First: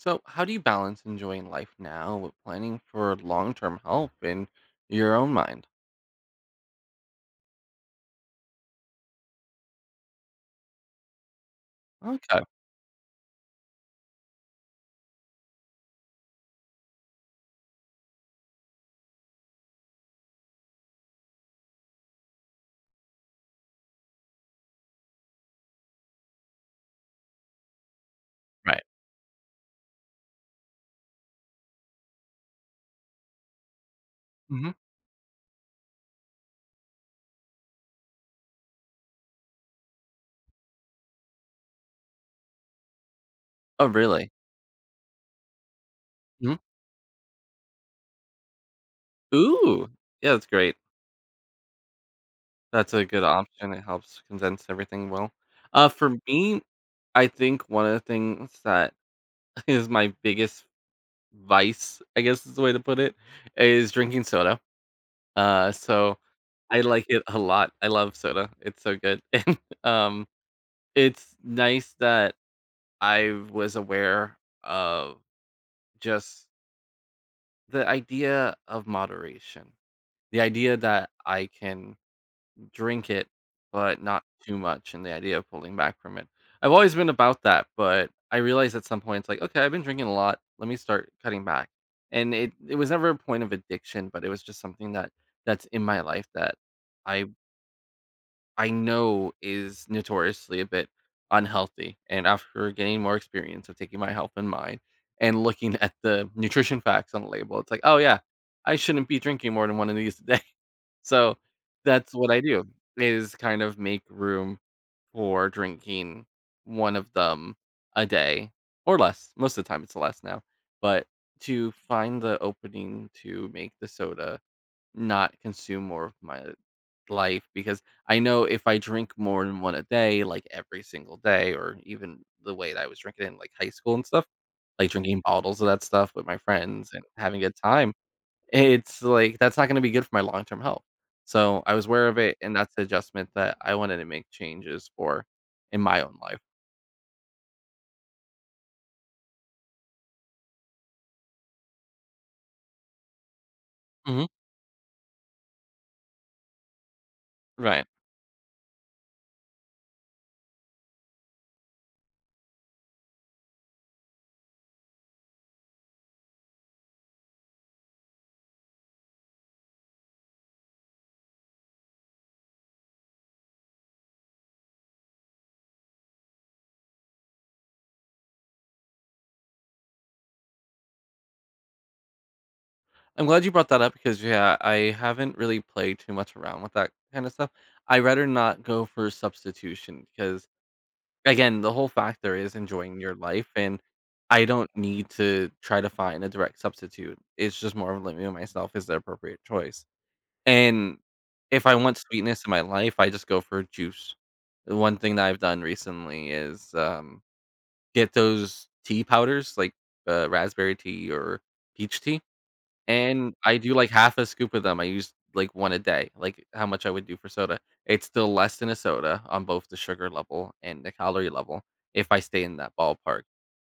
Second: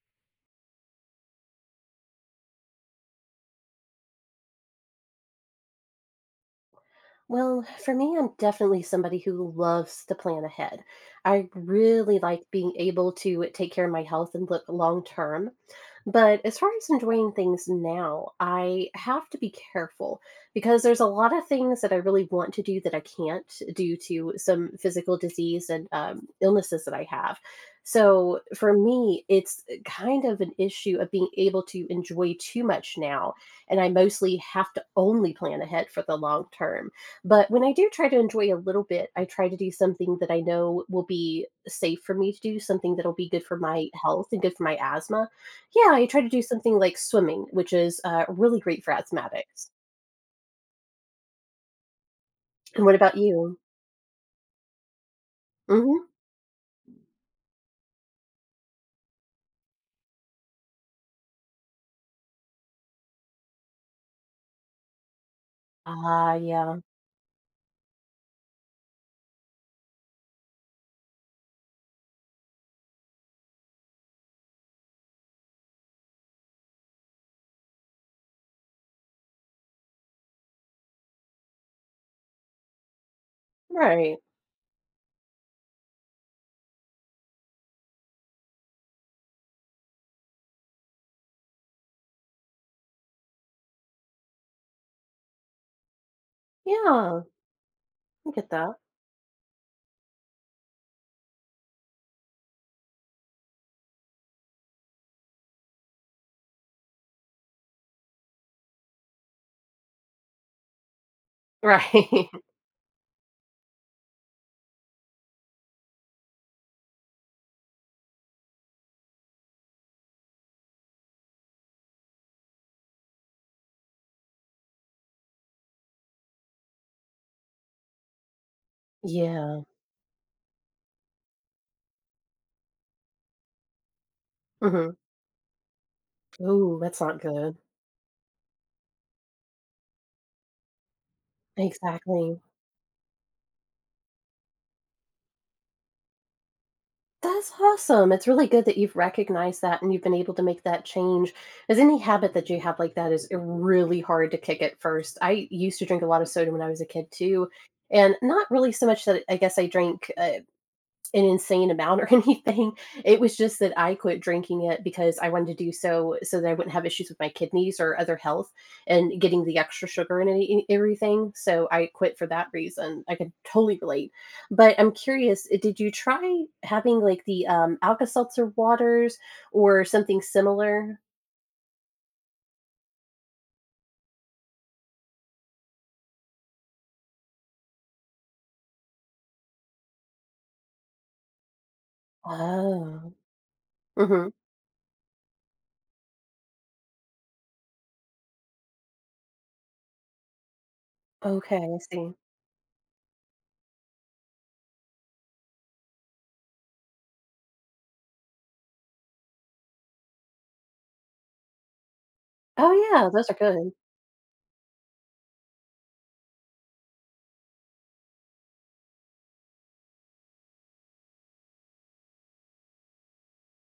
So, how do you balance enjoying life now with planning for long-term help in your own mind? Well, for me, I'm definitely somebody who loves to plan ahead. I really like Okay. being able to take care of my health and look long term, but as far as enjoying things now, I have to be careful because there's a lotta things that I really want to do that I can't due to some physical disease and, um, illnesses that I have. So, for Right. me, it's kind of an issue of being able to enjoy too much now, and I mostly have Mhm. to only plan ahead for the long term. But when I do try to enjoy a little bit, I try to do something that I know will be safe for me to do, something that'll be good for my Oh, health really? and good for my asthma. Yeah, I try to do Mhm. something like swimming, which is, uh, really great for asthmatics. Ooh. Yeah, that's great. And That's what a about good you? option, it helps condense everything well. Uh, Mhm. for me, I think one of the things that is my biggest vice, I guess is the way to put it, is drinking soda. Uh, so Ah, yeah. I like it a lot. I love soda. It's so good. And, um, it's nice that I was aware of just the idea of moderation. The idea that I can drink it, but Right. not too much and the idea of pulling back from it. I've always been about that, but I realized at some point, it's like, "Okay, I've been drinking a lot. Let me start cutting back." And it it was never a point of addiction, but it was just something that that's in my life that Yeah. I I get I that. know is notoriously a bit unhealthy. And after getting more experience of taking my health and mind and looking at the nutrition facts on the label, it's like, "Oh, yeah, I shouldn't be drinking more than one of these a day." So that's Right. what I do, is kind of make room for drinking 1 of them a day or less. Most of the time, it's less now. But to find the opening to make the soda, not consume more of my life because I know if I drink more than Yeah. 1 a day, like, every single day or even the way that I was drinking in, like, high school and stuff, like Mhm. drinking bottles of that stuff with my Ooh, friends that's and not having a good good. time, i It's like, that's not gonna be good for my long-term health. So, I was aware of it, Exactly. and that's the adjustment that I wanted to make changes for in my own life. That's awesome. It's really good that you've recognized that and you've been able to make that change, as any habit that you have like that is, uh, really Mhm. hard to kick at first. I used to drink a lot of soda when I was a kid too, Right. and not really so much that I guess I drank, uh, an insane amount or anything, it was just that I quit drinking it because I wanted to do so, so that I wouldn't have issues with my kidneys or other health and getting the extra sugar in any in everything, so I quit for that reason, I can totally relate. But I'm curious, uh, did you try having, like, the, um, Alka Seltzer waters or something similar? I'm glad you brought that up ‘cause, yeah, I haven't really played too much around with that kind of stuff. I'd rather not go for substitution, because, again, the whole factor is enjoying Oh. your life, and Mhm. I don't need to try to find a direct substitute. It's just more of living on myself is the appropriate choice, and Okay, if I I want see. sweetness in my life, I just go for a juice. The one thing that I've done recently is, um, get those tea powders, like, uh, raspberry tea or peach tea, Oh, yeah. Those and are I do, good. like, half a scoop of them, I use, like, 1 a day, like, how much I would do for soda. It's still less than a soda on both the sugar level and the calorie level if I stay in that ballpark,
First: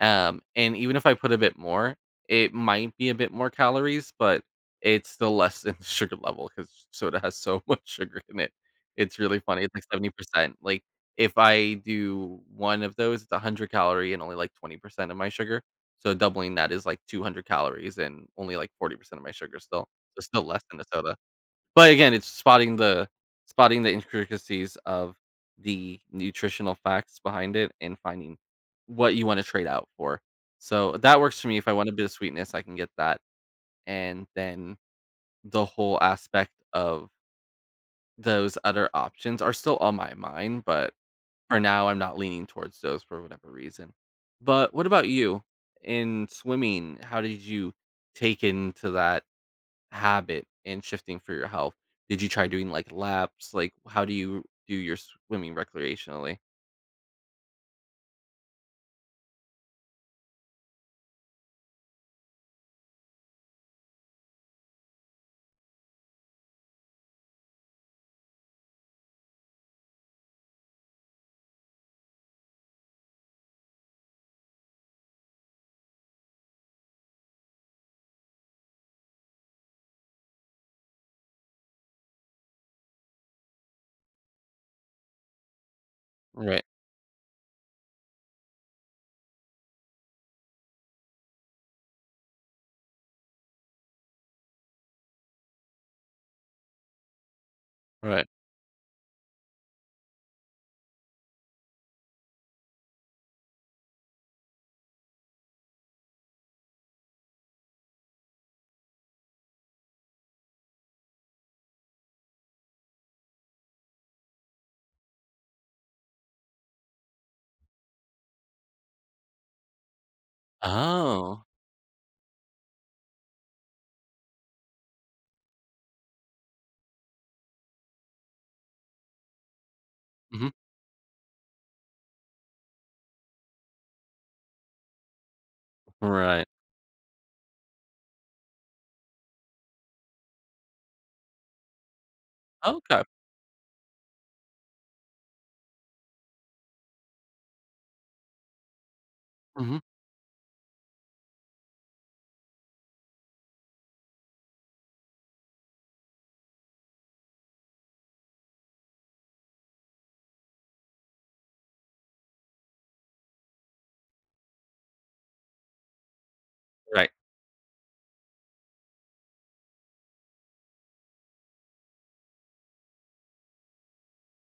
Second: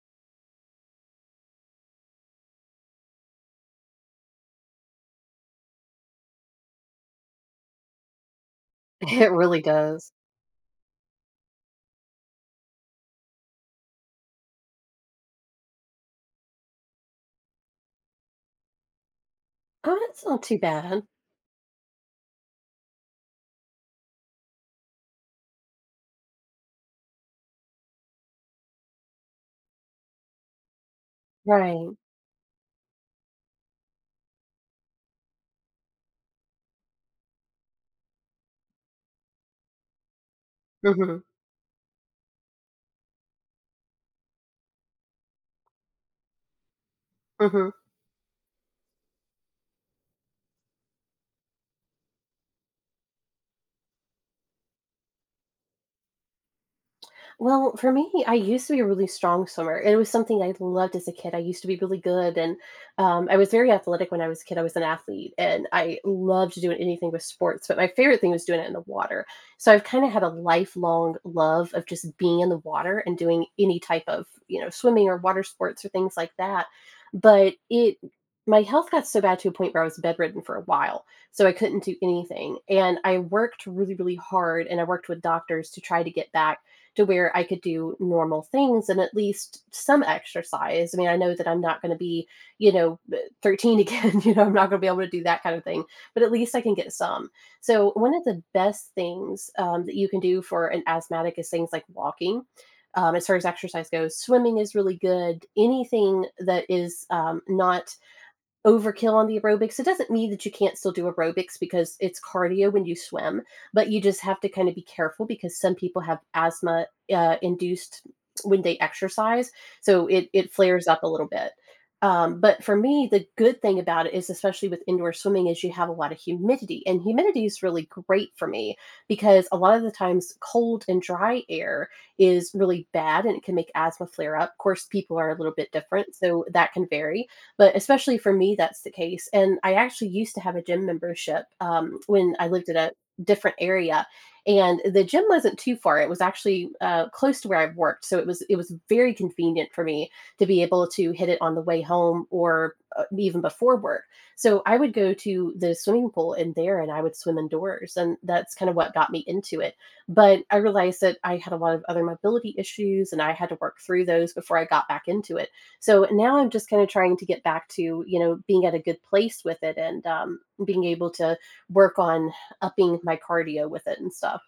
um, and even if I put a bit more, it might be a bit more calories, but it's still less than sugar level, 'cause soda has so much sugar in it. It's It really really funny, it's, like, seventy does. percent. Like, if I do one of those, it's 100 calorie and only, like, 20% of my sugar, so doubling that is, like, 200 calories and only, like, 40% of my sugar still Oh, that's there's not still too less than the bad. soda. But again, it's spotting the spotting the intricacies of the nutritional facts behind it and finding what you wanna trade out for. So that works for me, if I Right. want a bit of sweetness, I can get that, and then the whole aspect of those other options are still on my mind, but Mhm. for now, I'm not leaning towards those for whatever reason. But what about you? In swimming, how did Mhm. you take into that habit and shifting for your health? Did you try doing, like, laps? Like, how do you do your swimming recreationally? Well, for me, I used to be a really strong swimmer, it was something I loved as a kid. I used to be really good, and, um, I was very athletic when I was a kid, I was an athlete, and I loved to do it anything with sports, but my favorite thing was doing it in the water. So I've kinda have a lifelong love of just being in the water and doing any type of, you know, swimming or water sports or things like that, but it my health got so bad to a point where I was bedridden for a while, so I couldn't do anything, and I worked really, really hard, and I worked with doctors to try to get back Right. to where I could do normal things and at least some exercise. I mean, I know that I'm not gonna be, you know, eh, 13 again, you know, I'm not gonna be able to do that kind of thing, but at least I can get some. So one of Right. the best things, um, that you can do for an asthmatic is things like walking, um- as far as exercise goes- swimming is really good, anything that is, um, not overkill on the aerobics, it doesn't mean that you can't still do aerobics because it's cardio when you swim, but you just have to kinda be careful because some people have asthma, uh, induced when they exercise, so it it flares up a little Oh. bit. Um, but for me, the good thing about it is, especially with indoor swimming, is you have a lot of humidity, and humidity is really great for me, because a lot of the times Mhm. cold and dry air is really bad, and it can make asthma flare up, ‘course, people are a little bit different, so Right. that can vary, but especially for me, that's the case, and I actually used to have a gym membership, um, when I lived in a Okay. different area, and the gym wasn't too far, it was actually, uh, close to where I worked, so it was it was very convenient Mhm. for me to be able to hit it on the way home or, uh, even before work. So I would go to the swimming pool in there, and I would swim indoors, and that's kind of what got me into it, but I realized that I had a lot of other mobility issues, and I had to work through those before I got back into it. So now I'm just kinda Right. trying to get back to, you know, being at a good place with it and, um, being able to work on upping my cardio with it and stuff.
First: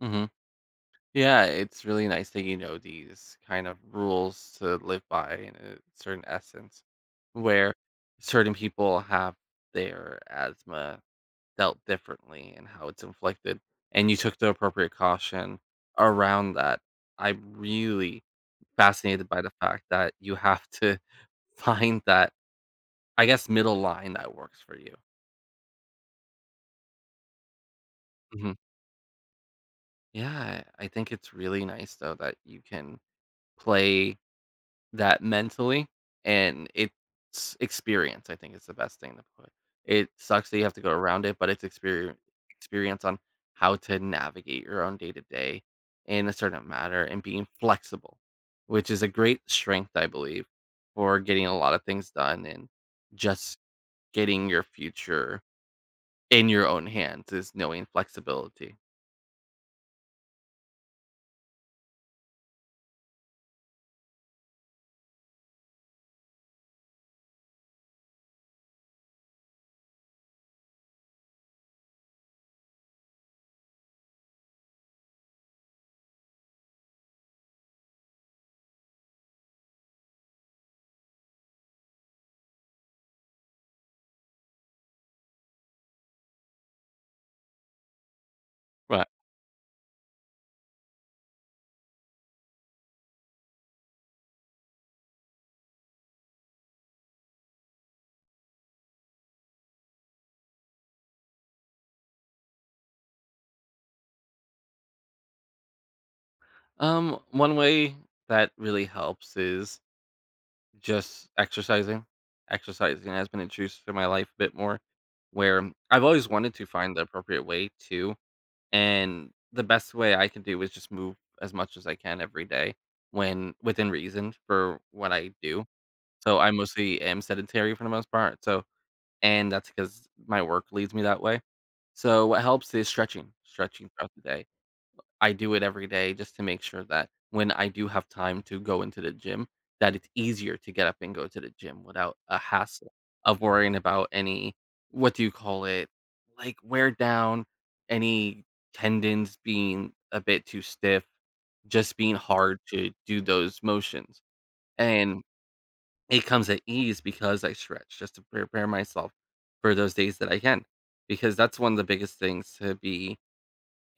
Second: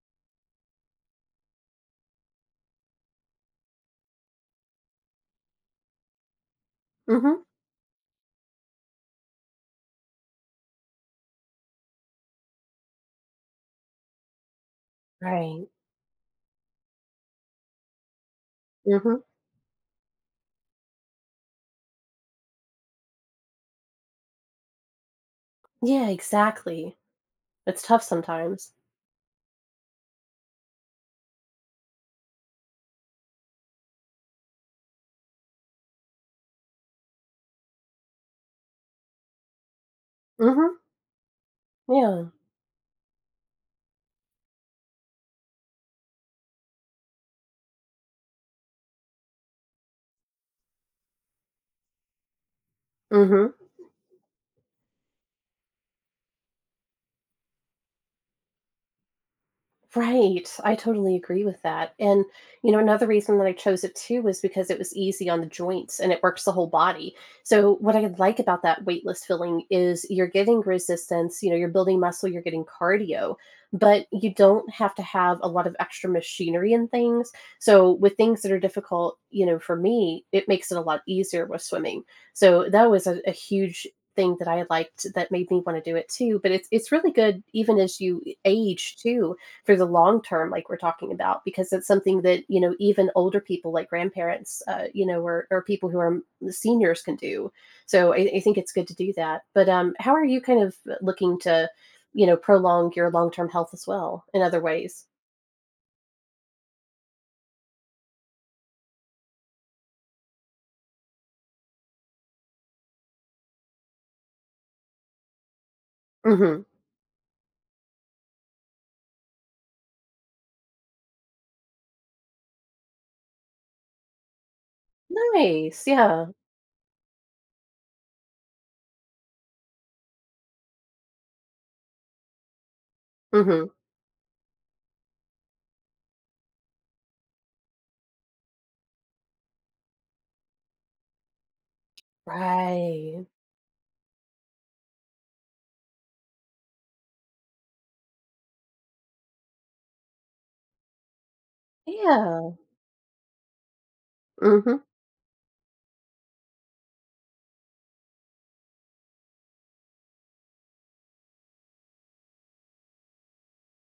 Mhm. Yeah, it's really nice that you know these kind of rules to live by, in a certain essence, Mhm. where certain people have their asthma dealt differently and how it's inflicted, and you took the appropriate caution Right. around that. I'm really Mhm. fascinated by the fact that you have to find that, I guess, middle line that works for you. Yeah, exactly. It's tough Mhm. sometimes. Yeah. I think it's really nice though that you can play that mentally and it's Experience, I think, is the best thing to put It sucks that you have Mhm. to go around it, but it's exper Yeah. experience on how to navigate your own day to day, in a certain matter, and being flexible; which is a great strength, I believe, for getting a lotta things done and Mhm. just getting your future in your own hands is knowing flexibility. Right, I totally agree with that and, you know another reason that I chose it too was because it was easy on the joints and it works the whole body. So, what I like about that weightless filling is you're getting resistance, you know, you're building muscle, you're getting cardio, but you don't have to have a lot of extra machinery and things. So, with things that are difficult, you know, for me, it makes it a lot easier with swimming. So that was a a huge thing that I liked that made me want to do it too, but it it's really good even as you age Ri too for the long term like we're talking about, because it's something that, you know, even older people like grandparents, uh, you know, o or people who are seniors can do. So, I I think it's good to do that, but, um, how are you, kind of, looking to, you know, prolong your long-term health as well, in other ways? Um, one way that really helps is just exercising. Exercising has been introduced to my life a bit more where I've always wanted Mhm. to find the appropriate way to, and the best way I can do is just move as much as I can every day when within reason for what I do. Nice, yeah. So, I mostly am sedentary for the most part so and that's because my work leaves me that way. So what helps is stretching; Mhm. stretching throughout the day. I do it every day just to make sure that when I do have time to go into the gym, that it's easier to get up and go to the gym without a hassle Right. of worrying about any- what do you call it- like wear down, any tendons being a bit too stiff, just being Yeah. hard to do those motions, Mhm. and it comes at ease because I stretch just to prepare myself for those days that I can. Because that's one of the biggest things to be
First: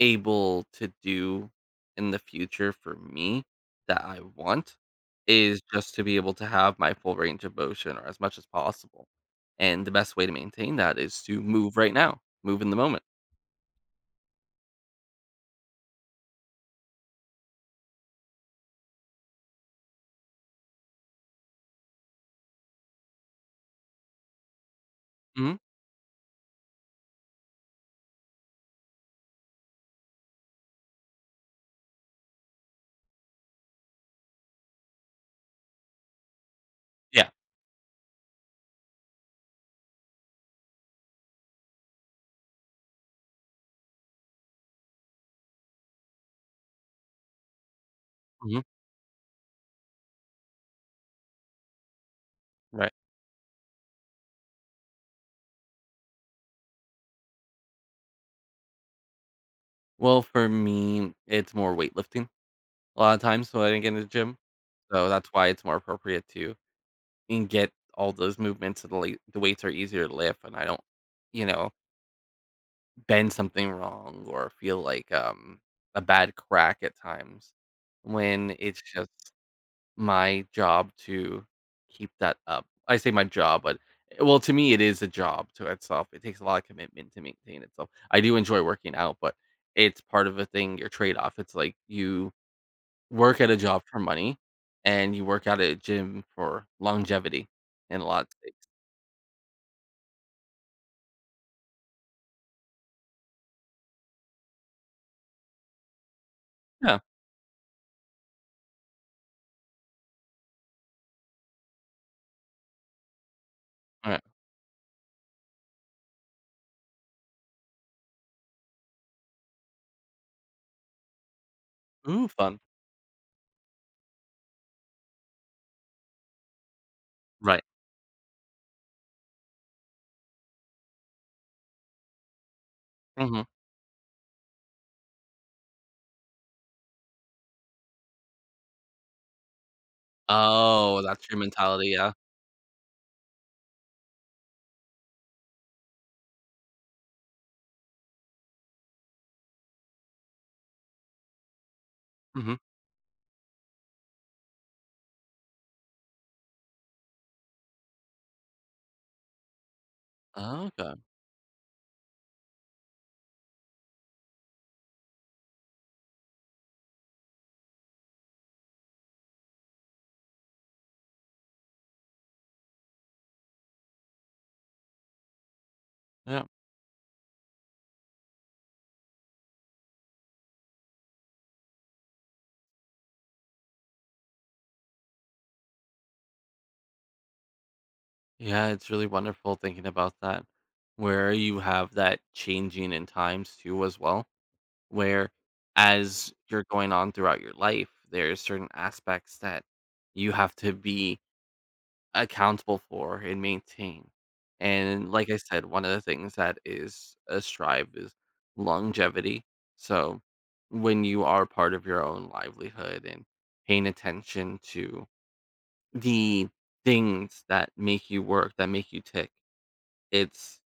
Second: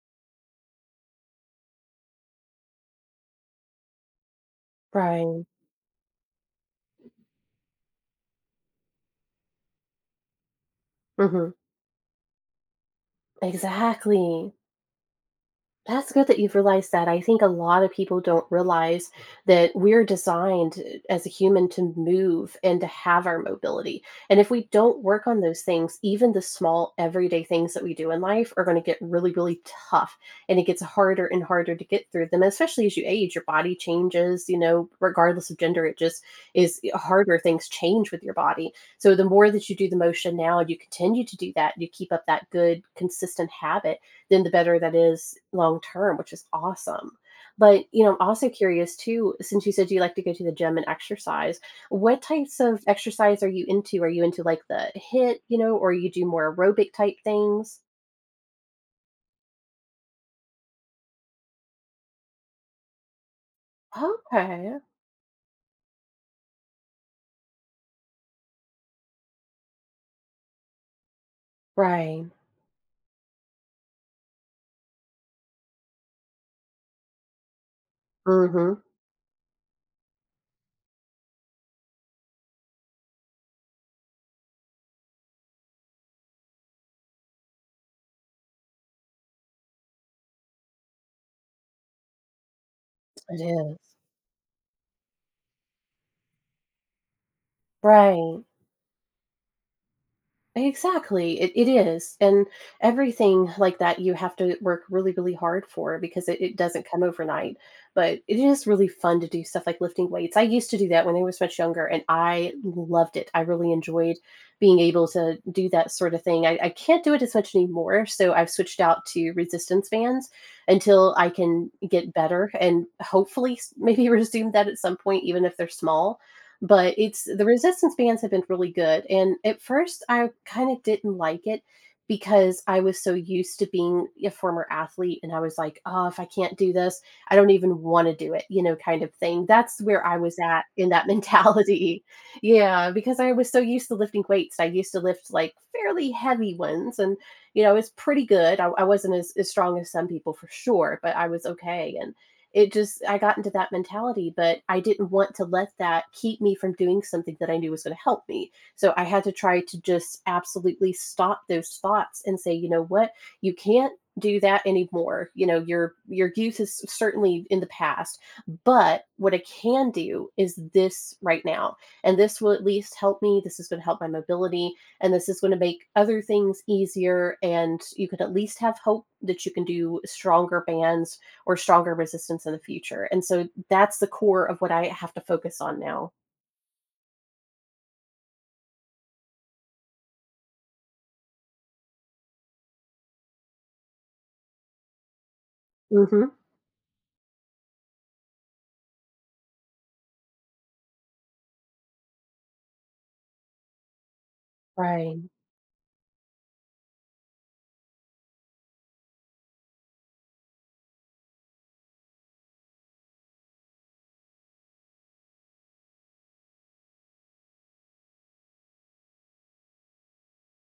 able to do in the future for me that I want Right. is just to be able to have my full range of motion or as much as possible, and the best way to maintain that is to Mhm. move right now, move in the moment. Exactly. That's good that you've realized that, I think a lotta people don't realize that we're designed, uh, as a human to move and to have our mobility, and if we don't work on Mm. those things, even the small everyday things that we do in life are gonna get really, really tough, and it gets harder and harder to get through them, especially as you age, your body changes, you know, regardless of gender, it just is e Yeah. harder, things change with your body. So, the more that you do the motion now and you continue to do that, you keep up that good, consistent habit, then the better that is, long-term, which is awesome. But, you know, I'm also Mhm. curious too, since you said you like to go to the gym and exercise, what types of Right. exercise are you into? Are you into like the HIIT, you know, or you do more aerobic type things? Well, for me, it's more weightlifting. A lotta times when I didn't get in the gym. Okay. So, that's why it's more appropriate to and get all those movements so the late the weights are easier to lift and I don't, you know Right. bend something wrong or feel like, um, a bad crack at times when it's Mhm. just my job to keep that up. I say my job, but, eh, well, to me, it is a job to itself, it takes a lotta commitment to maintain itself. I do enjoy working out, but it's part of a thing, your trade-off. It's like, you work It at a job is. for money, and you work out at a gym for longevity in lot Right. states. Exactly, it it is. And everything like that you have to work really, really hard for because i it doesn't Yeah. come overnight. But it is really fun to do stuff like lifting weights, I used to do that when I was much younger, and I loved it, I really enjoyed Right. being able to do that sort of thing, I I can't do it as much anymore, so I've switched out to resistance bands until I can get Ooh, better fun. and hopefully s maybe resume that at some point, even if they're small. But it's The Right. resistance bands have been really good, and at first, I kinda didn't like it because I was so Mhm. used to being a former athlete, and I was like, "Oh, if I can't do this, I don't even want to do it," you know, kind of thing. That's where I was at in Oh, that that's your mentality. mentality. Yeah. Yeah, because I was so used to lifting weights. I used to lift, like, fairly heavy ones, and, you know, I was pretty good. I I wasn't as as strong as some people for sure, but I was okay and Mhm. it just I got into that mentality, but I didn't want to let that keep me from doing something that I knew was gonna help me. So, I had to try to just absolutely Okay. stop those thoughts and say, "You know what? You can't do that anymore." You know, "Your your youth is c certainly in the past, but what I can do is this right now, and this will at least help me, this is gonna help my mobility, and this is gonna make other Yep. things easier, and you could at least have hope that you can do stronger bands or stronger resistance in the future." And so that's the core of what I have to focus on now. Yeah, it's really wonderful thinking about that, where you have that changing in times too as well, where Mhm. as you're going on throughout your life, there are certain aspects that you have to be accountable for and maintain. And Fine. like I said, one of the things that is a strive is longevity. So, when you are part of your own livelihood and paying attention to the things that make you work, that make you tick, it's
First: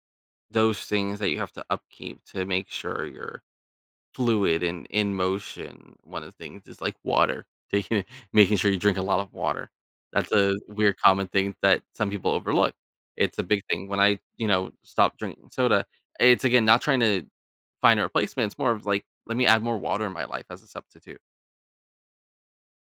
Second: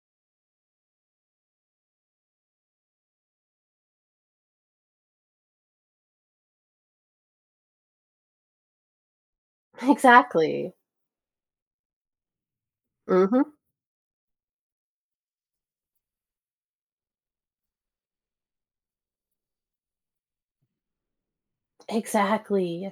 those things that you have to upkeep to make sure you're fluid and in motion. One of the things is, like water. Taking in making sure you drink a lot of water. That's a Exactly. weird common thing that some people overlook, it's a Mhm. big thing. When I, you know, stop drinking soda, it's, again, not trying to find a replacement, it's more of, like, let me add more water in my life as a substitute. Exactly.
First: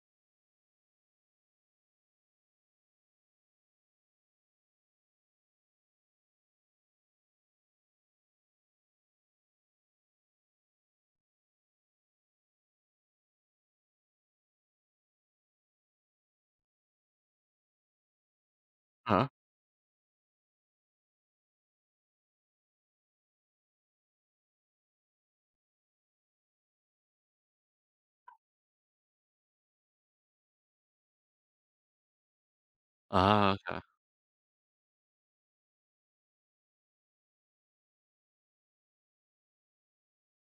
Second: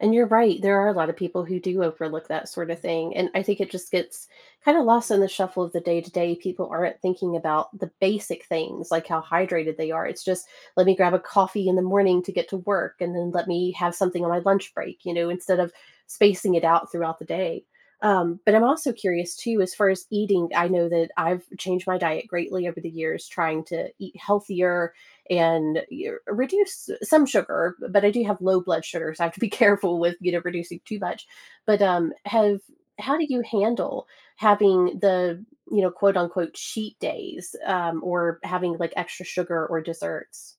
And you're right, there are a lot of people who do overlook that sorta thing, and I think it just gets kinda lost in the shuffle of the day to day, people aren't thinking about the basic things like how hydrated they are. It's just, "Let me grab a coffee in the morning to get to work, and then let me have something on my lunch break," you know, instead of spacing it out throughout the day. Um, but I'm also Huh. curious too, as far as eating, I know that I've changed my diet greatly over the years, trying to eat healthier and, er reduce s some sugar, but I do have low blood sugar, so I have to be careful with, you know, reducing too much. But, um, have how do you Oh, okay. handle having the, you know, quote unquote, "cheat days," um, or having, like, extra sugar or desserts?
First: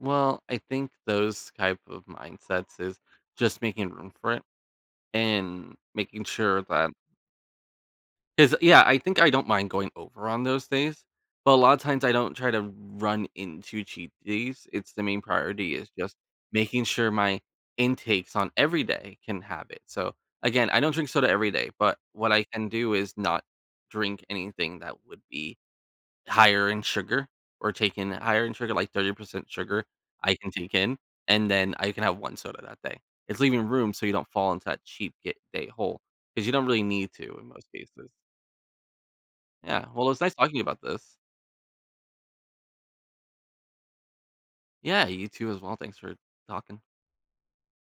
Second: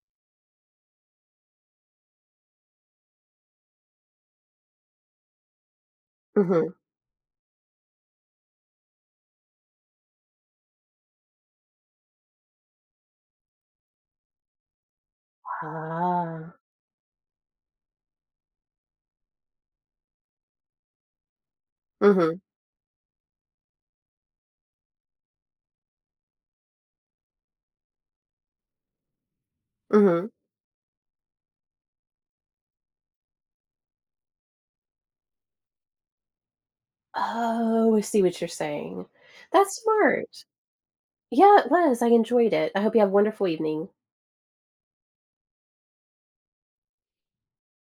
Well, I think those type of mindsets is just making room for it and making sure Mhm. that 'cause, yeah, I think I don't mind going over on those days. But a lotta times, I don't try to run into cheat days. It's the main priority is just Huh. making sure my intakes on every day can have it. So, again, I don't drink soda every day, but what Mhm. I can do is not drink anything that would be higher in sugar or take in higher in sugar, like 30% sugar, Mhm. I can take in, and then I can have 1 soda that day. It's leaving room so you don't fall into that cheat get day hole, because you don't really need to in most Oh, I cases. see what you're saying. That's Yeah, well, it's nice smart. talking about this. Yeah, it was, I enjoyed it, I hope you have a wonderful evening. Yeah, you too as well, thanks for talking.